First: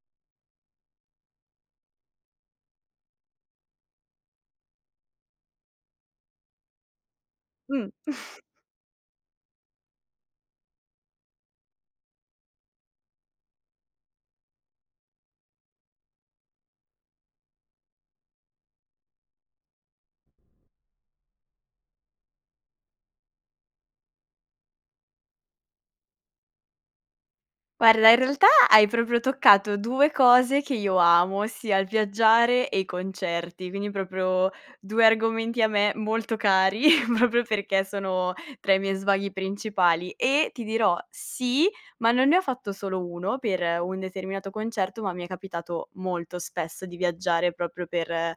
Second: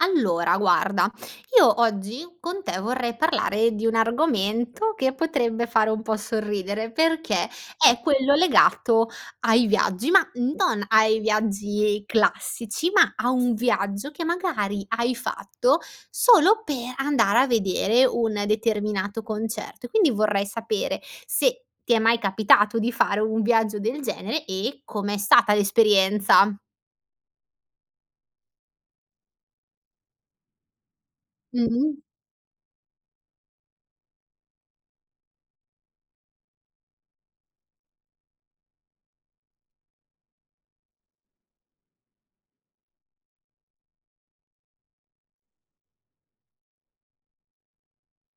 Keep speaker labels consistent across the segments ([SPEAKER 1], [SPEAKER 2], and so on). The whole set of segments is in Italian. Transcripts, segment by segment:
[SPEAKER 1] Allora guarda, io oggi con te vorrei parlare di un argomento che potrebbe fare un po' sorridere, perché
[SPEAKER 2] Mh.
[SPEAKER 1] è quello legato ai viaggi. Ma non ai viaggi classici, ma a un viaggio che magari hai fatto, solo per andare a vedere un determinato concerto. E quindi vorrei sapere, se ti è mai capitato di fare un viaggio del genere e come è stata l'esperienza?
[SPEAKER 2] Guarda, in realtà, hai proprio toccato 2 cose che io amo, ossia il
[SPEAKER 1] Mh-mh.
[SPEAKER 2] viaggiare e i concerti. Quindi, proprio 2 argomenti a me molto cari, proprio perché sono tra i miei svaghi principali. E ti dirò, sì, ma non ne ho fatto solo uno, per un determinato concerto, ma mi è capitato molto spesso di viaggiare proprio per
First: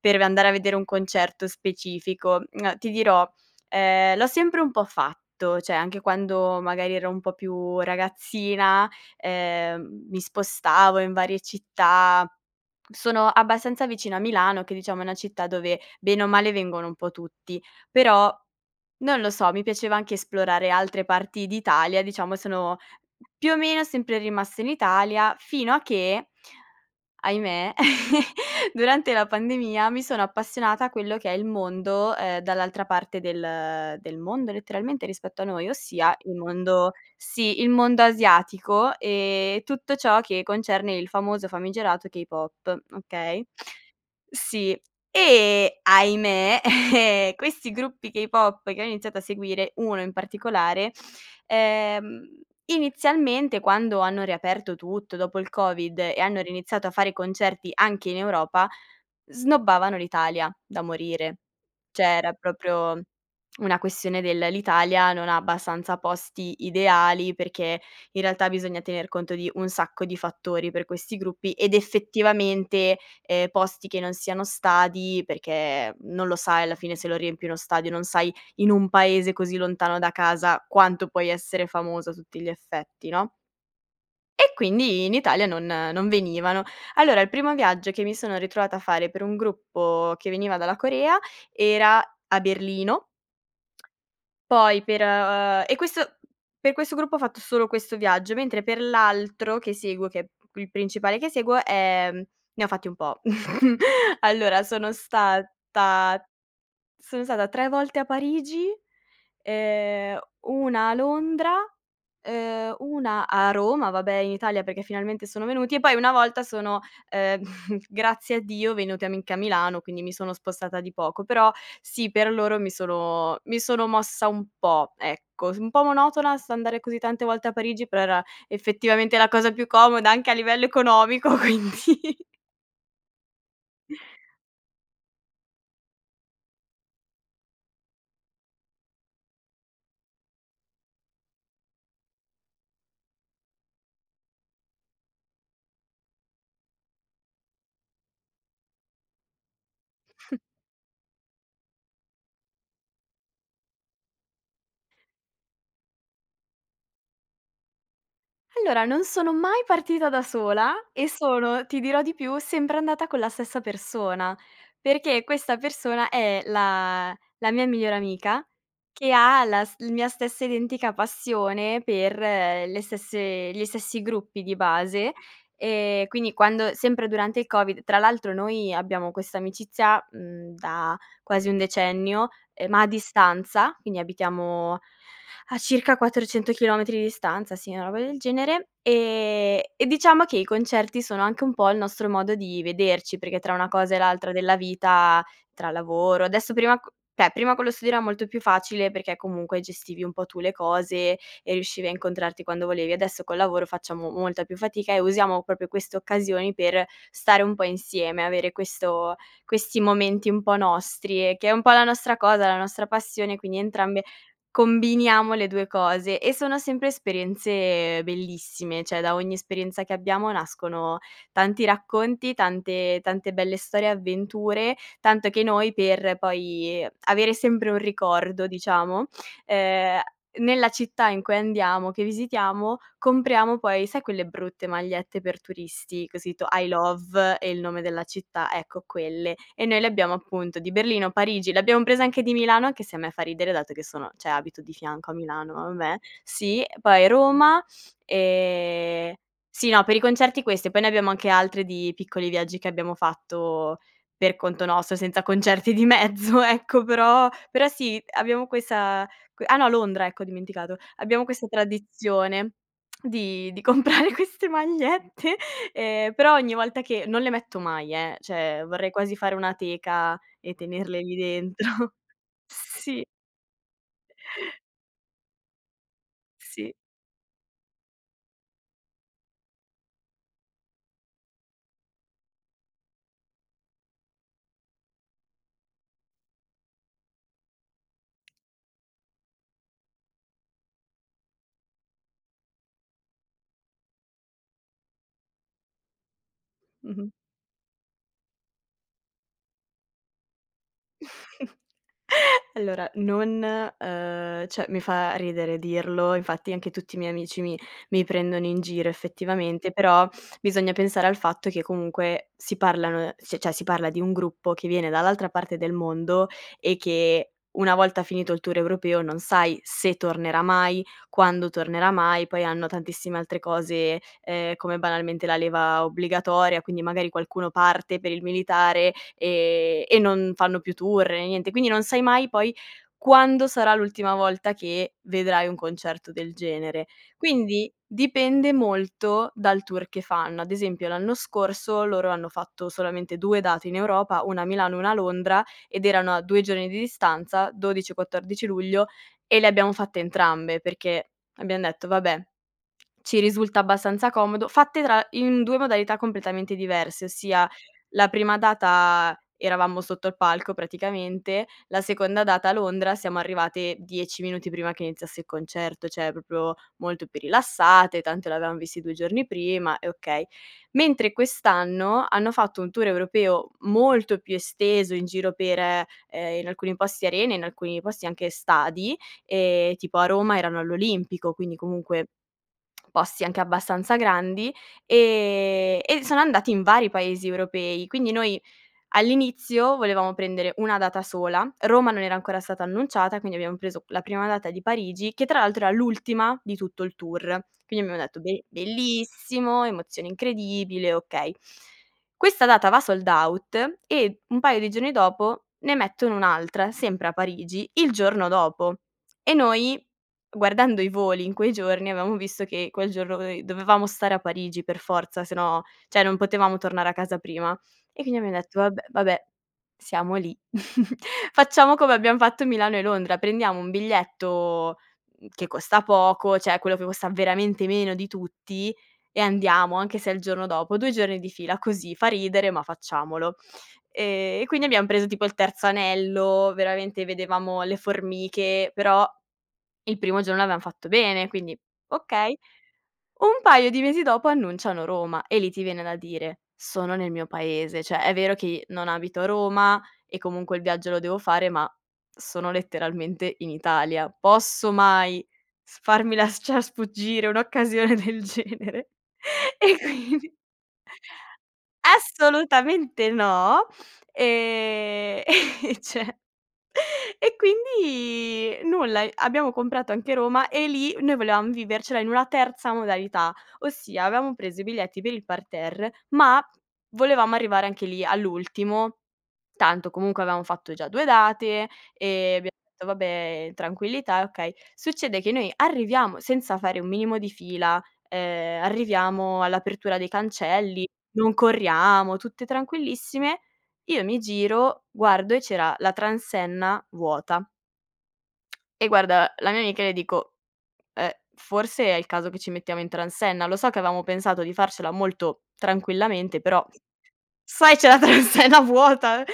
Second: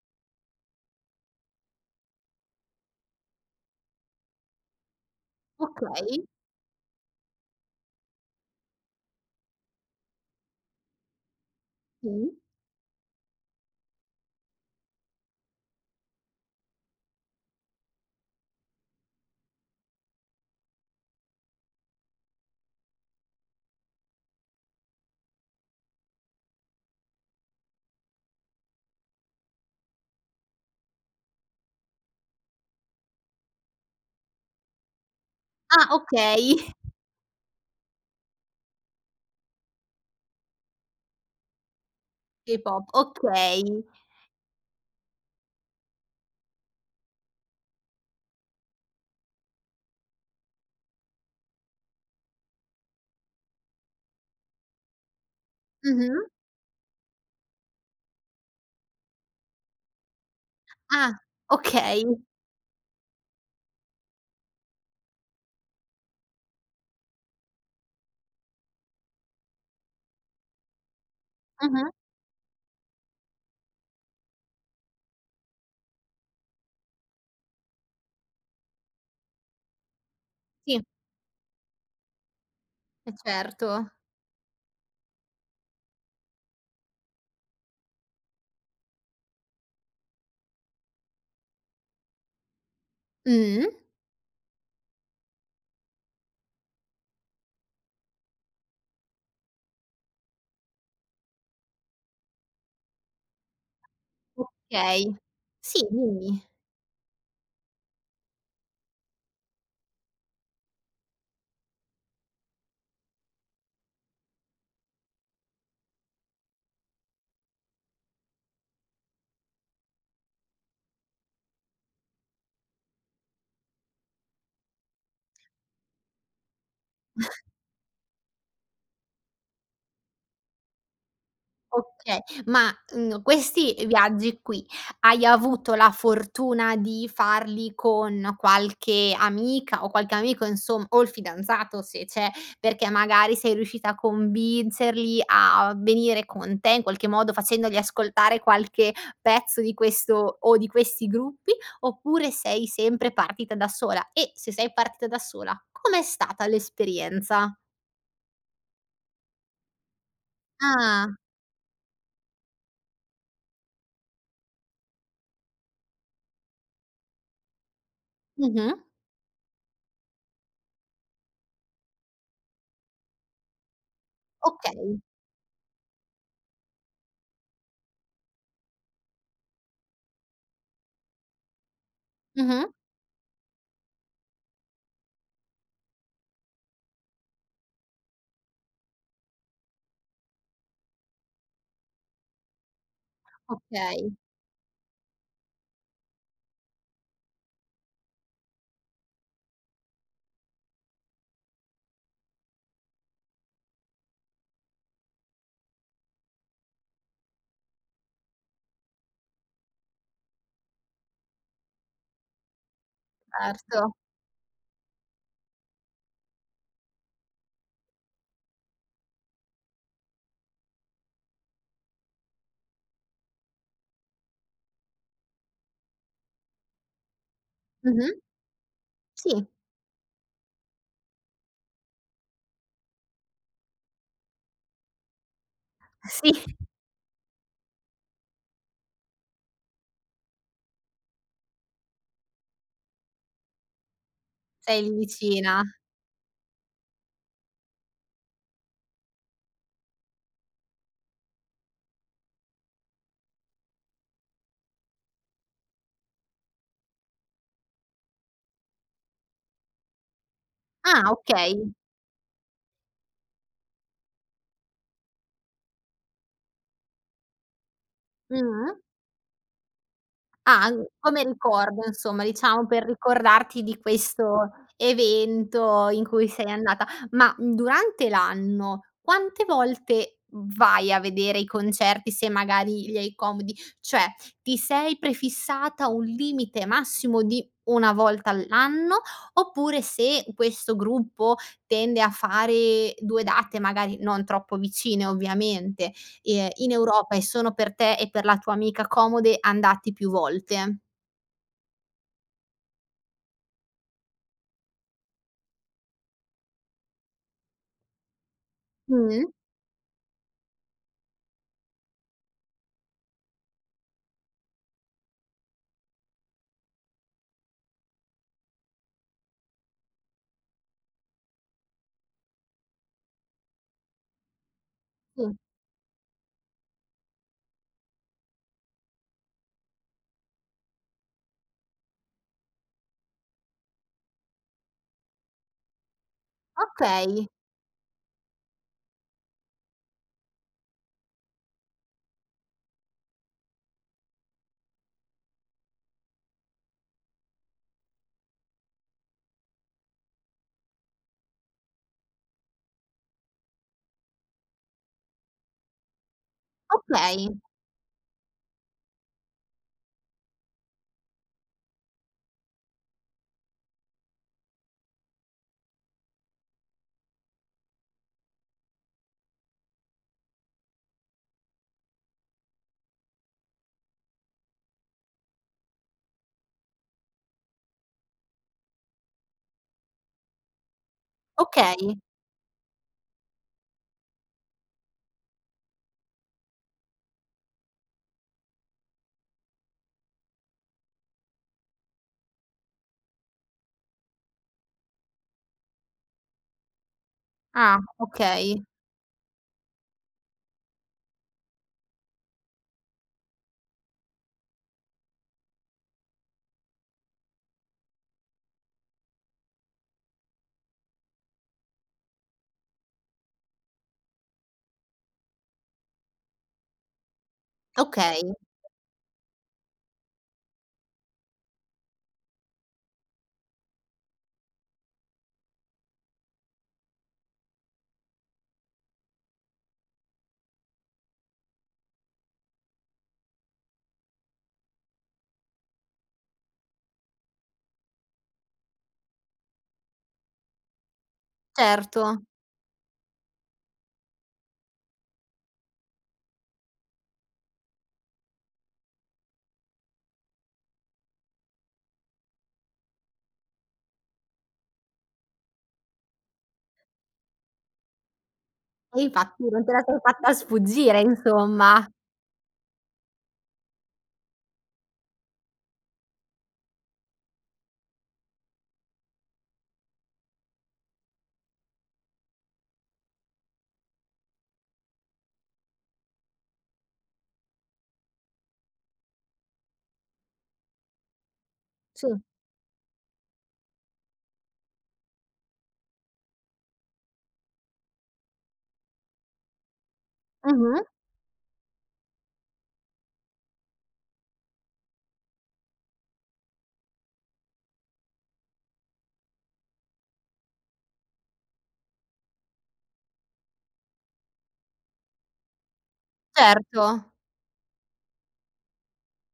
[SPEAKER 2] per v andare a vedere un concerto specifico. Uhm, ti dirò, ehm, l'ho sempre un po' fatto. Cioè anche
[SPEAKER 1] Okay.
[SPEAKER 2] quando, magari, ero un po' più ragazzina, ehm, mi spostavo in varie città.
[SPEAKER 1] Sì.
[SPEAKER 2] Sono abbastanza vicina a Milano che, diciamo, è una città dove, bene o male, vengono un po' tutti. Però, non lo so, mi piaceva anche esplorare altre parti d'Italia. Diciamo, sono più o meno sempre rimasta in Italia, fino a che ahimè, durante la pandemia mi sono appassionata a quello che è il mondo, ehm, dall'altra parte del del mondo, letteralmente, rispetto a noi.
[SPEAKER 1] Ah,
[SPEAKER 2] Ossia il
[SPEAKER 1] okay.
[SPEAKER 2] mondo sì, il mondo asiatico e tutto ciò che concerne il famoso, famigerato K-pop,
[SPEAKER 1] K-pop,
[SPEAKER 2] okay.
[SPEAKER 1] okay.
[SPEAKER 2] Sì e ahimè, questi gruppi K-pop che ho iniziato a seguire, uno in particolare ehm, inizialmente, quando hanno riaperto tutto dopo il Covid e
[SPEAKER 1] Mh-mh.
[SPEAKER 2] hanno riniziato a fare concerti anche in Europa, snobbavano l'Italia, da
[SPEAKER 1] Ah,
[SPEAKER 2] morire. Cioè
[SPEAKER 1] okay.
[SPEAKER 2] era proprio una questione del: l'Italia non ha abbastanza posti ideali, perché, in realtà, bisogna tener conto di un sacco di fattori per questi gruppi, ed
[SPEAKER 1] Mh-mh.
[SPEAKER 2] effettivamente, ehm, posti che non siano stadi, perché non lo sai, alla fine, se lo riempi uno stadio, non sai, in un paese così lontano da casa,
[SPEAKER 1] Sì.
[SPEAKER 2] quanto puoi essere famoso a tutti gli effetti,
[SPEAKER 1] Eh,
[SPEAKER 2] no.
[SPEAKER 1] certo.
[SPEAKER 2] E quindi in Italia non non venivano. Allora, il primo viaggio che mi sono ritrovata a fare per un gruppo che veniva dalla Corea, era a Berlino.
[SPEAKER 1] Mh.
[SPEAKER 2] Poi per ehm e questo per questo gruppo ho fatto solo questo viaggio, mentre per l'altro che seguo, che è il principale che seguo, ehm, ne ho fatti un po'. Allora sono
[SPEAKER 1] Okay sì,
[SPEAKER 2] stata
[SPEAKER 1] dimmi.
[SPEAKER 2] sono stata tre volte a Parigi, ehm, una a Londra, ehm, una a Roma, vabbè, in Italia perché finalmente sono venuti. E poi una volta sono, ehm, grazie a Dio venuti a Mi anche a Milano, quindi mi sono spostata di poco. Però sì, per loro mi sono, mi sono mossa un po', ecco. Un po' monotona s andare così tante volte a Parigi, però era effettivamente la cosa più comoda, anche a livello economico, quindi
[SPEAKER 1] Oka ma, uhm, questi viaggi qui, hai avuto la fortuna di farli con qualche amica, o qualche amico, insom o il fidanzato, se c'è. Perché magari sei riuscita a convincerli a venire con te, in qualche modo, facendogli ascoltare qualche pezzo di questo o di questi gruppi. Oppure sei sempre partita da sola? E se sei partita da sola, com'è stata l'esperienza?
[SPEAKER 2] Allora, non sono mai partita da sola e
[SPEAKER 1] Ah.
[SPEAKER 2] sono, ti dirò di più, sempre andata con la stessa persona, perché questa persona è la la mia migliore amica,
[SPEAKER 1] Mh-mh.
[SPEAKER 2] che ha la st la mia stessa identica passione per le stesse gli stessi gruppi di
[SPEAKER 1] Okay.
[SPEAKER 2] base. E quindi quando, sempre durante il Covid tra l'altro, noi abbiamo questa amicizia, mhmm, da quasi un decennio,
[SPEAKER 1] Mh-mh.
[SPEAKER 2] ehm, ma a distanza, quindi abitiamo a circa 400 chilometri di distanza, sì, una roba del genere, ehm, e diciamo che i concerti sono anche un po' il nostro modo di vederci. Perché tra una cosa e
[SPEAKER 1] Okay.
[SPEAKER 2] l'altra della vita, tra lavoro, adesso, prima co cioè prima con lo studio era molto più facile perché, comunque, gestivi un po' tu le cose e riuscivi a incontrarti quando volevi. Adesso col lavoro, facciamo molta più fatica, e usiamo proprio queste occasioni per stare un po' insieme, avere questo questi momenti un po' nostri e che è un po' la nostra cosa, la nostra passione, quindi
[SPEAKER 1] Certo.
[SPEAKER 2] entrambe combiniamo le 2 cose e sono sempre esperienze bellissime. Cioè, da ogni esperienza che abbiamo, nascono tanti racconti, tante tante belle storie e avventure. Tanto che noi per poi avere sempre un
[SPEAKER 1] Mh-mh.
[SPEAKER 2] ricordo, diciamo,
[SPEAKER 1] Sì.
[SPEAKER 2] ehm, nella città in cui andiamo, che visitiamo, compriamo poi, sai, quelle brutte magliette per turisti con
[SPEAKER 1] Sì.
[SPEAKER 2] scritto: "I love e il nome della città" ecco quelle. E noi le abbiamo, appunto, di Berlino, Parigi, le abbiam prese anche di Milano, anche se a me fa ridere dato che sono cioè abito di
[SPEAKER 1] Sei lì
[SPEAKER 2] fianco a Milano,
[SPEAKER 1] vicina.
[SPEAKER 2] ma vabbè, sì. Poi Roma, e sì, no, per i concerti queste, poi ne abbiamo anche altre di piccoli viaggi che abbiamo fatto per conto nostro, senza concerti di mezzo, ecco, però però sì, abbiamo questa que ah no, Londra, ecco, ho dimenticato.
[SPEAKER 1] Ah,
[SPEAKER 2] Abbiamo questa
[SPEAKER 1] okay.
[SPEAKER 2] tradizione di di comprare queste magliette, ehm, però ogni volta che non le metto mai, eh, cioè
[SPEAKER 1] Mh-mh.
[SPEAKER 2] vorrei quasi fare una teca e
[SPEAKER 1] Ah, mhmm,
[SPEAKER 2] tenerle lì
[SPEAKER 1] come ricordo,
[SPEAKER 2] dentro
[SPEAKER 1] insomma, diciamo, per
[SPEAKER 2] sì.
[SPEAKER 1] ricordarti di questo evento in cui sei
[SPEAKER 2] Sì.
[SPEAKER 1] andata. Ma, mhmm, durante l'anno, quante volte vai a vedere i concerti, se magari li hai comodi? Cioè ti sei prefissata un limite massimo di una volta all'anno? Oppure, se questo gruppo tende a fare 2 date, magari non troppo vicine, ovviamente, ehm, in
[SPEAKER 2] Mh-mh.
[SPEAKER 1] Europa e sono per te e per la tua amica comode, andati più volte?
[SPEAKER 2] Allora, non ehm, cioè mi fa ridere dirlo. Infatti, anche tutti i miei amici mi mi prendono in giro,
[SPEAKER 1] Mh.
[SPEAKER 2] effettivamente, però bisogna pensare al fatto che comunque, si parlano, c cioè si parla di un gruppo che viene dall'altra parte del mondo e che, una volta finito il tour europeo, non sai se tornerà mai, quando tornerà mai. Poi hanno tantissime altre cose, ehm, come, banalmente,
[SPEAKER 1] Sì.
[SPEAKER 2] la leva obbligatoria. Quindi, magari qualcuno parte per il militare, e e non fanno più tour né niente. Quindi non sai mai, poi, quando sarà l'ultima volta che vedrai un concerto del genere.
[SPEAKER 1] Okay.
[SPEAKER 2] Quindi dipende molto, dal tour che fanno. Ad esempio, l'anno scorso loro hanno fatto solamente 2 date in Europa, una a Milano e una a Londra, ed erano a 2 giorni di distanza, 12 e 14 luglio. E le abbiamo fatte entrambe, perché abbiam detto: "Vabbè, ci risulta abbastanza comodo". Fatte tra in 2 modalità completamente diverse.
[SPEAKER 1] Okay.
[SPEAKER 2] Ossia, la prima data eravamo sotto il palco, praticamente. La seconda data a Londra siamo arrivate, 10 minuti prima che iniziasse il concerto. Cioè proprio molto più rilassate, tanto l'avevam visti 2 giorni prima e okay. Mentre quest'anno, hanno fatto un tour europeo molto più esteso, in giro per, ehm, in alcuni posti arene, in alcuni posti anche stadi. Ehm, tipo a Roma erano all'Olimpico, quindi,
[SPEAKER 1] Okay.
[SPEAKER 2] comunque, posti anche abbastanza grandi, ehm, e sono andati in vari paesi europei. Quindi noi, all'inizio, volevamo prendere una data sola. Roma non era ancora stata annunciata, quindi abbiam preso la prima data di Parigi che, tra l'altro, era l'ultima di tutto il tour.
[SPEAKER 1] Ah,
[SPEAKER 2] Quindi abbiamo detto: "Be
[SPEAKER 1] okay.
[SPEAKER 2] bellissimo, emozione incredibile, okay". Questa data va sold out e un paio di giorni dopo, ne mettono un'altra, sempre a Parigi, il giorno dopo. E noi, guardando i voli in quei giorni, avevamo visto, che quel giorno noi dovevamo stare a Parigi per forza, se no, cioè non potevamo tornare a casa prima. E quindi
[SPEAKER 1] Okay.
[SPEAKER 2] abbiamo detto: "Vab vabbè, siamo lì. Facciamo come abbiam fatto Milano e Londra, prendiamo un biglietto, mhmm, che costa poco. Cioè quello che costa veramente meno di tutti,e andiamo, anche se è il giorno dopo, 2 giorni di fila così fa ridere, ma facciamolo". Ehm, e quindi abbiam preso tipo il terzo anello, veramente vedevamo le formiche, però il primo giorno l'avevam fatto bene, quindi
[SPEAKER 1] Certo.
[SPEAKER 2] okay. Un paio di mesi dopo annunciano Roma, e lì ti viene da dire: "Sono nel mio paese. Cioè è vero che non abito a Roma e, comunque, il viaggio lo devo fare, ma sono letteralmente in Italia. Posso mai farmi las ciar sfuggire un'occasione del genere".
[SPEAKER 1] E infatti, non te
[SPEAKER 2] E
[SPEAKER 1] la sei
[SPEAKER 2] quindi
[SPEAKER 1] fatta sfuggire, insomma.
[SPEAKER 2] Assolutamente no! Ehm, e cioè e quindi nulla, ehm, abbiamo comprato anche Roma e lì noi volevam vivercela in una terza modalità. Ossia, avevamo preso i biglietti per il parterre, ma volevamo arrivare anche lì all'ultimo tanto, comunque, avevamo fatto già due date
[SPEAKER 1] Sì.
[SPEAKER 2] e abbiam detto: "Vabbè, in tranquillità e okay". Succede che noi arriviamo senza fare un minimo di fila, ehm, arriviamo all'apertura dei
[SPEAKER 1] Mh-mh.
[SPEAKER 2] cancelli, non corriamo, tutte tranquillissime. Io mi giro, guardo e c'era la transenna vuota. E guarda la mia amica e le dico: "Ehm, forse è il caso che ci mettiamo in transenna. Lo so che avevamo pensato di farcela molto tranquillamente, però,
[SPEAKER 1] Certo.
[SPEAKER 2] sai, c'è la transenna vuota".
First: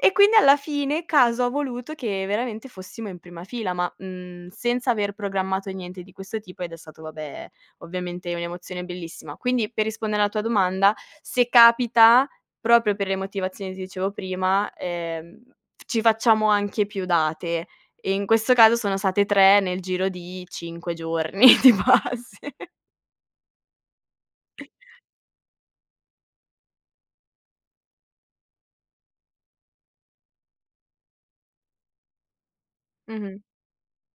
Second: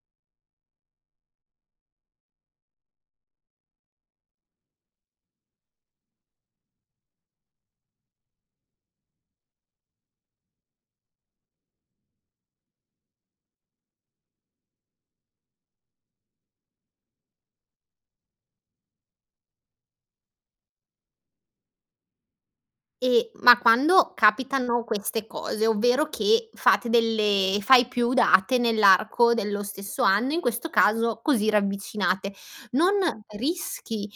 [SPEAKER 2] E quindi, alla fine, caso ha voluto che veramente fossimo in prima fila, ma, mhmm, senza aver programmato niente di questo tipo. Ed è stato, vabbè, ovviamente un'emozione bellissima. Quindi, per rispondere alla tua domanda: se capita, proprio per le motivazioni ti dicevo prima, ehm, ci facciamo anche più date. E, in questo caso, sono state 3 nel giro di 5 giorni, di base.
[SPEAKER 1] E ma quando capitano queste cose, ovvero che fate delle fai più date nell'arco dello stesso anno, in questo caso così ravvicinate, non
[SPEAKER 2] Mh-mh.
[SPEAKER 1] rischi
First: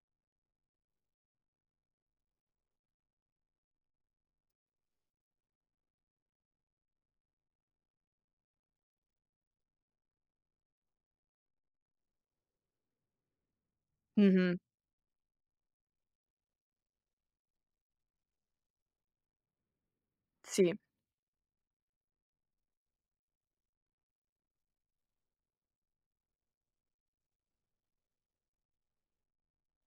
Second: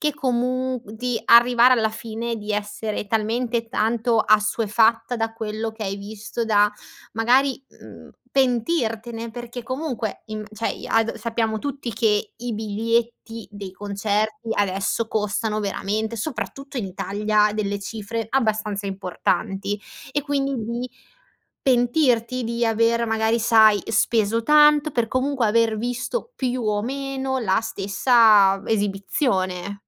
[SPEAKER 1] che, comu di arrivare alla fine di essere talmente tanto assuefatta da quello che hai visto da, magari, mhmm, pentirtene? Perché, comunque, in cioè i ad sappiamo tutti che i biglietti dei concerti
[SPEAKER 2] Mh-mh.
[SPEAKER 1] adesso costano veramente, soprattutto in Italia, delle cifre abbastanza importanti. E, quindi,
[SPEAKER 2] Sì.
[SPEAKER 1] di pentirti di aver, magari sai, speso tanto per comunque, aver visto più o meno la stessa esibizione?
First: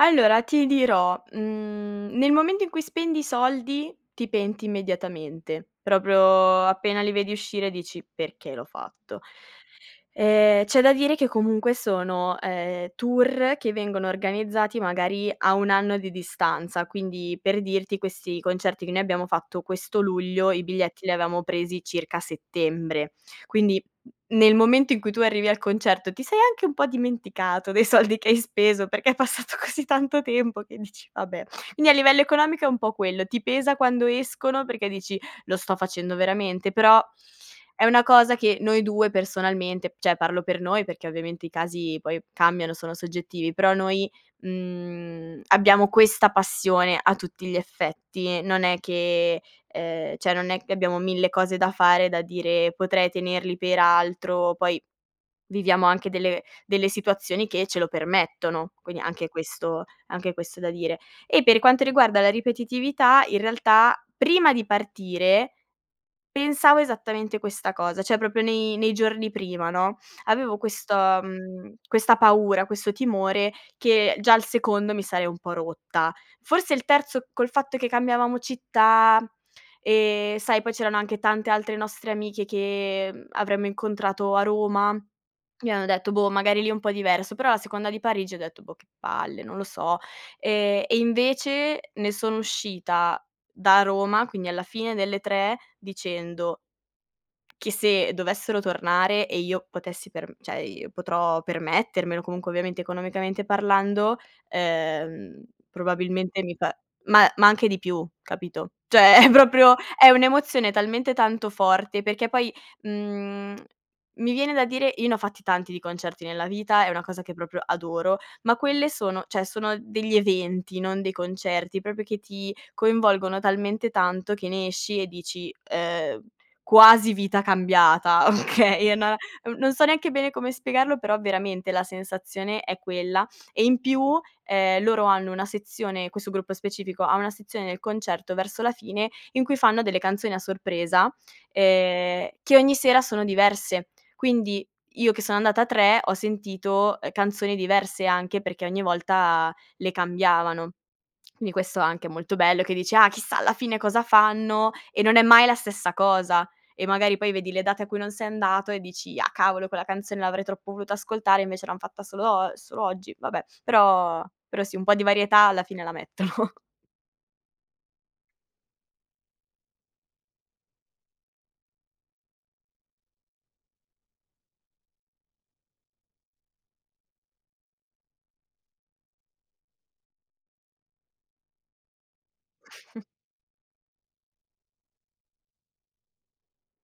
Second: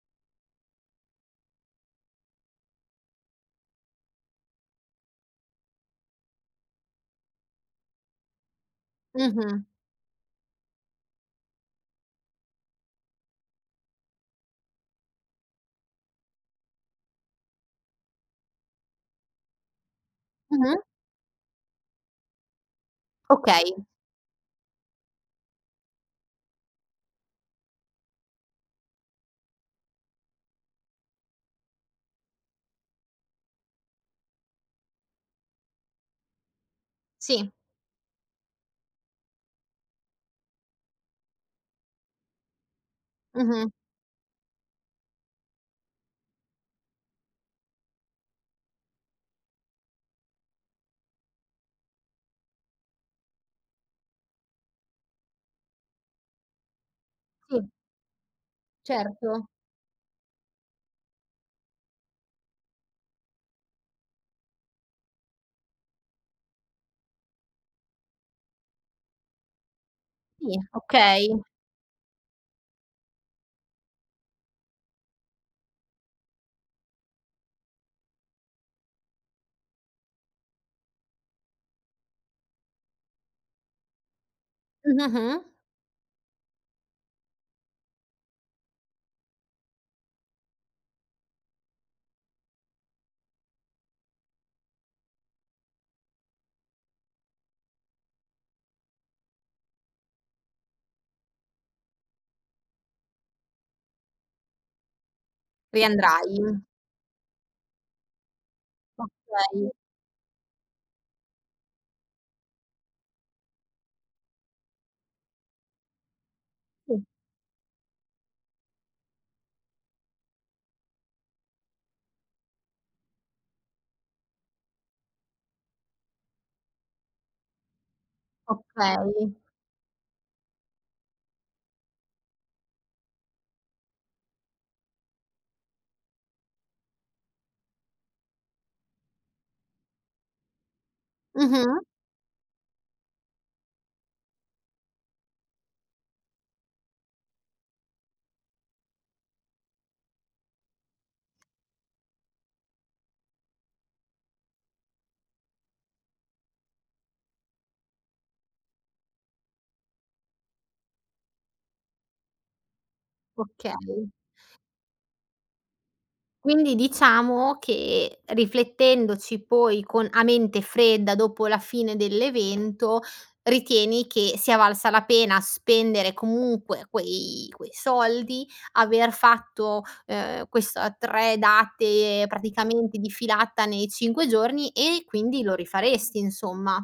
[SPEAKER 2] Allora ti dirò, mhmm, nel momento in cui spendi i soldi, ti penti immediatamente. Proprio appena li vedi uscire dici: "Perché l'ho fatto?"
[SPEAKER 1] Mh-mh.
[SPEAKER 2] Ehm, c'è da dire che, comunque, sono, ehm, tour che vengono organizzati, magari, a 1 anno di distanza. Quindi, per dirti, questi concerti che noi abbiamo fatto questo luglio, i
[SPEAKER 1] Mh-mh.
[SPEAKER 2] biglietti li avevamo presi circa a settembre.
[SPEAKER 1] Okay.
[SPEAKER 2] Quindi, n nel momento in cui tu arrivi al concerto, ti sei anche un po' dimenticato dei soldi che hai speso, perché è passato così tanto tempo che dici: "Vabbè". Quindi, a livello economico, è un po' quello. Ti pesa quando escono perché dici: "Lo sto facendo veramente?" Però
[SPEAKER 1] Sì.
[SPEAKER 2] è una cosa che noi due, personalmente cioè parlo per noi perché, ovviamente, i casi poi cambiano, sono soggettivi,
[SPEAKER 1] Mh-mh.
[SPEAKER 2] però noi, mhmm, abbiamo questa passione a tutti gli effetti. Non è che, ehm, cioè non è che abbiamo 1000 cose da fare, da dire: "Potrei tenerli per altro". Poi viviamo anche delle delle situazioni che
[SPEAKER 1] Sì.
[SPEAKER 2] ce lo permettono, quindi anche
[SPEAKER 1] Certo.
[SPEAKER 2] questo anche questo è da dire. E per quanto riguarda la ripetitività, in realtà, prima di partire pensavo esattamente questa cosa. Cioè proprio nei, nei giorni prima, no.
[SPEAKER 1] Sì,
[SPEAKER 2] Avevo questo,
[SPEAKER 1] okay.
[SPEAKER 2] mhmm, questa paura, questo timore che già al secondo mi sarei un po' rotta. Forse il terzo, col fatto che cambiavamo città ehm, sai, poi c'erano anche tante altre nostre amiche che, uhm, avremmo incontrato a Roma,
[SPEAKER 1] Mh, mh-mh.
[SPEAKER 2] quin abbiamo detto: boh, magari lì è un po' diverso. Però la seconda di Parigi ho detto: "Boh, che palle, non lo so, ehm", e invece ne sono uscita da Roma, quindi alla fine delle tre, dicendo che se dovessero tornare e io potessi per cioè potrò permettermelo, comunque, ovviamente, economicamente parlando, ehm, probabilmente mi
[SPEAKER 1] Riandrai.
[SPEAKER 2] pa ma ma anche di più, capito. Cioè è
[SPEAKER 1] Okay.
[SPEAKER 2] proprio, è un'emozione talmente tanto forte perché, poi, mhmm, mi viene da dire: "Io ne ho fatti tanti di concerti nella vita, è
[SPEAKER 1] Sì.
[SPEAKER 2] una cosa che proprio adoro". Ma quelle sono, cioè sono degli eventi, non dei concerti, proprio che ti coinvolgono talmente tanto che ne esci e dici: "Uhm, quasi vita cambiata". Okay, è
[SPEAKER 1] Okay.
[SPEAKER 2] na non so neanche bene come spiegarlo, però, veramente, la sensazione è quella. E, in più, ehm, loro hanno una sezione questo gruppo specifico, ha una sezione del concerto verso la fine, in cui fanno delle canzoni a sorpresa,
[SPEAKER 1] Mh-mh.
[SPEAKER 2] ehm, che ogni sera sono diverse. Quindi io che sono andata a 3, ho sentito, uhm ,canzoni diverse anche perché ogni volta le cambiavano. Quindi questo anche è molto bello, che dici: "Ah chissà alla fine cosa fanno?" E non è mai la stessa cosa. E magari poi vedi le date a cui non sei andato e dici: "Ah, cavolo, quella canzone l'avrei troppo voluta ascoltare, invece l'han fatta solo og solo oggi, vabbè".
[SPEAKER 1] Okay.
[SPEAKER 2] Però, però sì, un po' di varietà, alla fine, la mettono.
[SPEAKER 1] Quindi diciamo che, riflettendoci poi con a mente fredda dopo la fine dell'evento, ritieni che sia valsa la pena spendere, comunque quei quei soldi, aver fatto, ehm, questa 3 date, praticamente, di filata nei 5 giorni e quindi, lo rifaresti insomma?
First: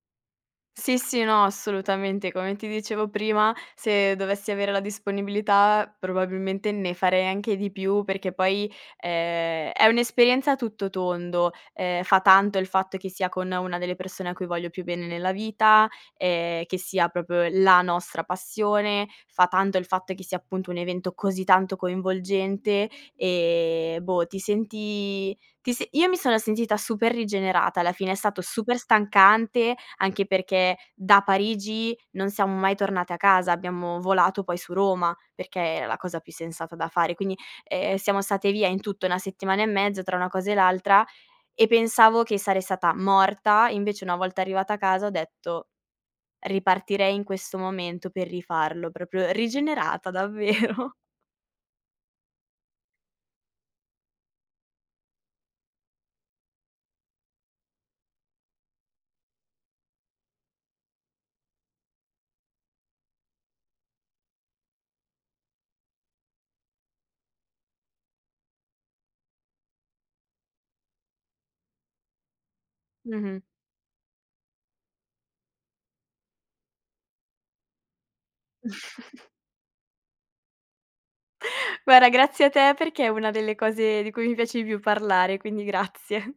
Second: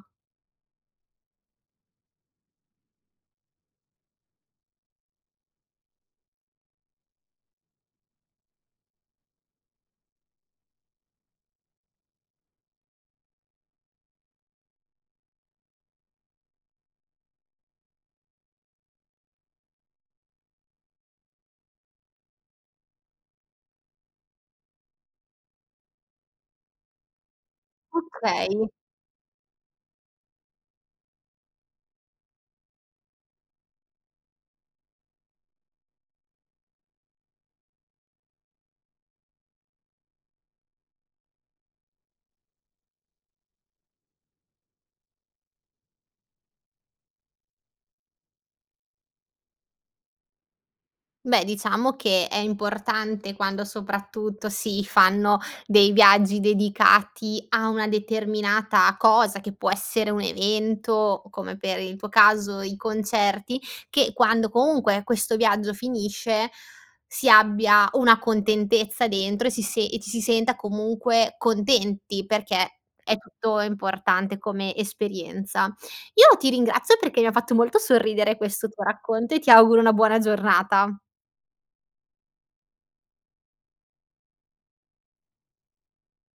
[SPEAKER 2] Sì, sì, no, assolutamente. Come ti dicevo prima, se dovessi avere la disponibilità, probabilmente, ne farei anche di più. Perché, poi, ehm, è un'esperienza a tutto tondo. Ehm, fa tanto il fatto che sia con una delle persone a cui voglio più bene nella vita, ehm, che sia proprio la nostra passione. Fa tanto il fatto che sia, appunto, un evento così tanto coinvolgente. E, boh, ti senti, ti se io mi sono sentita super rigenerata. Alla fine, è stato
[SPEAKER 1] Okay.
[SPEAKER 2] super stancante, anche perché da Parigi non siamo mai tornate a casa. Abbiamo volato, poi, su Roma, perché era la cosa più sensata da fare. Quindi, ehm, siamo state via, in tutto 1 settimana e mezza, tra una cosa e l'altra. E pensavo che sarei stata morta, invece, una volta arrivata a casa, ho detto: "Ripartirei in questo momento per rifarlo". Proprio rigenerata, davvero.
[SPEAKER 1] Beh, diciamo che è importante quando, soprattutto si fanno dei viaggi dedicati a una determinata cosa, che può essere un evento o, come per il tuo caso i concerti, che quando, comunque, questo viaggio finisce, si abbia una contentezza dentro e si se e ci si senta, comunque contenti, perché è
[SPEAKER 2] Mh-mh.
[SPEAKER 1] tutto importante come esperienza. Io ti ringrazio perché mi ha fatto molto sorridere questo tuo racconto e ti auguro una buona giornata.
[SPEAKER 2] Guarda, grazie a te, perché è una delle cose di cui mi piace di più parlare, quindi grazie.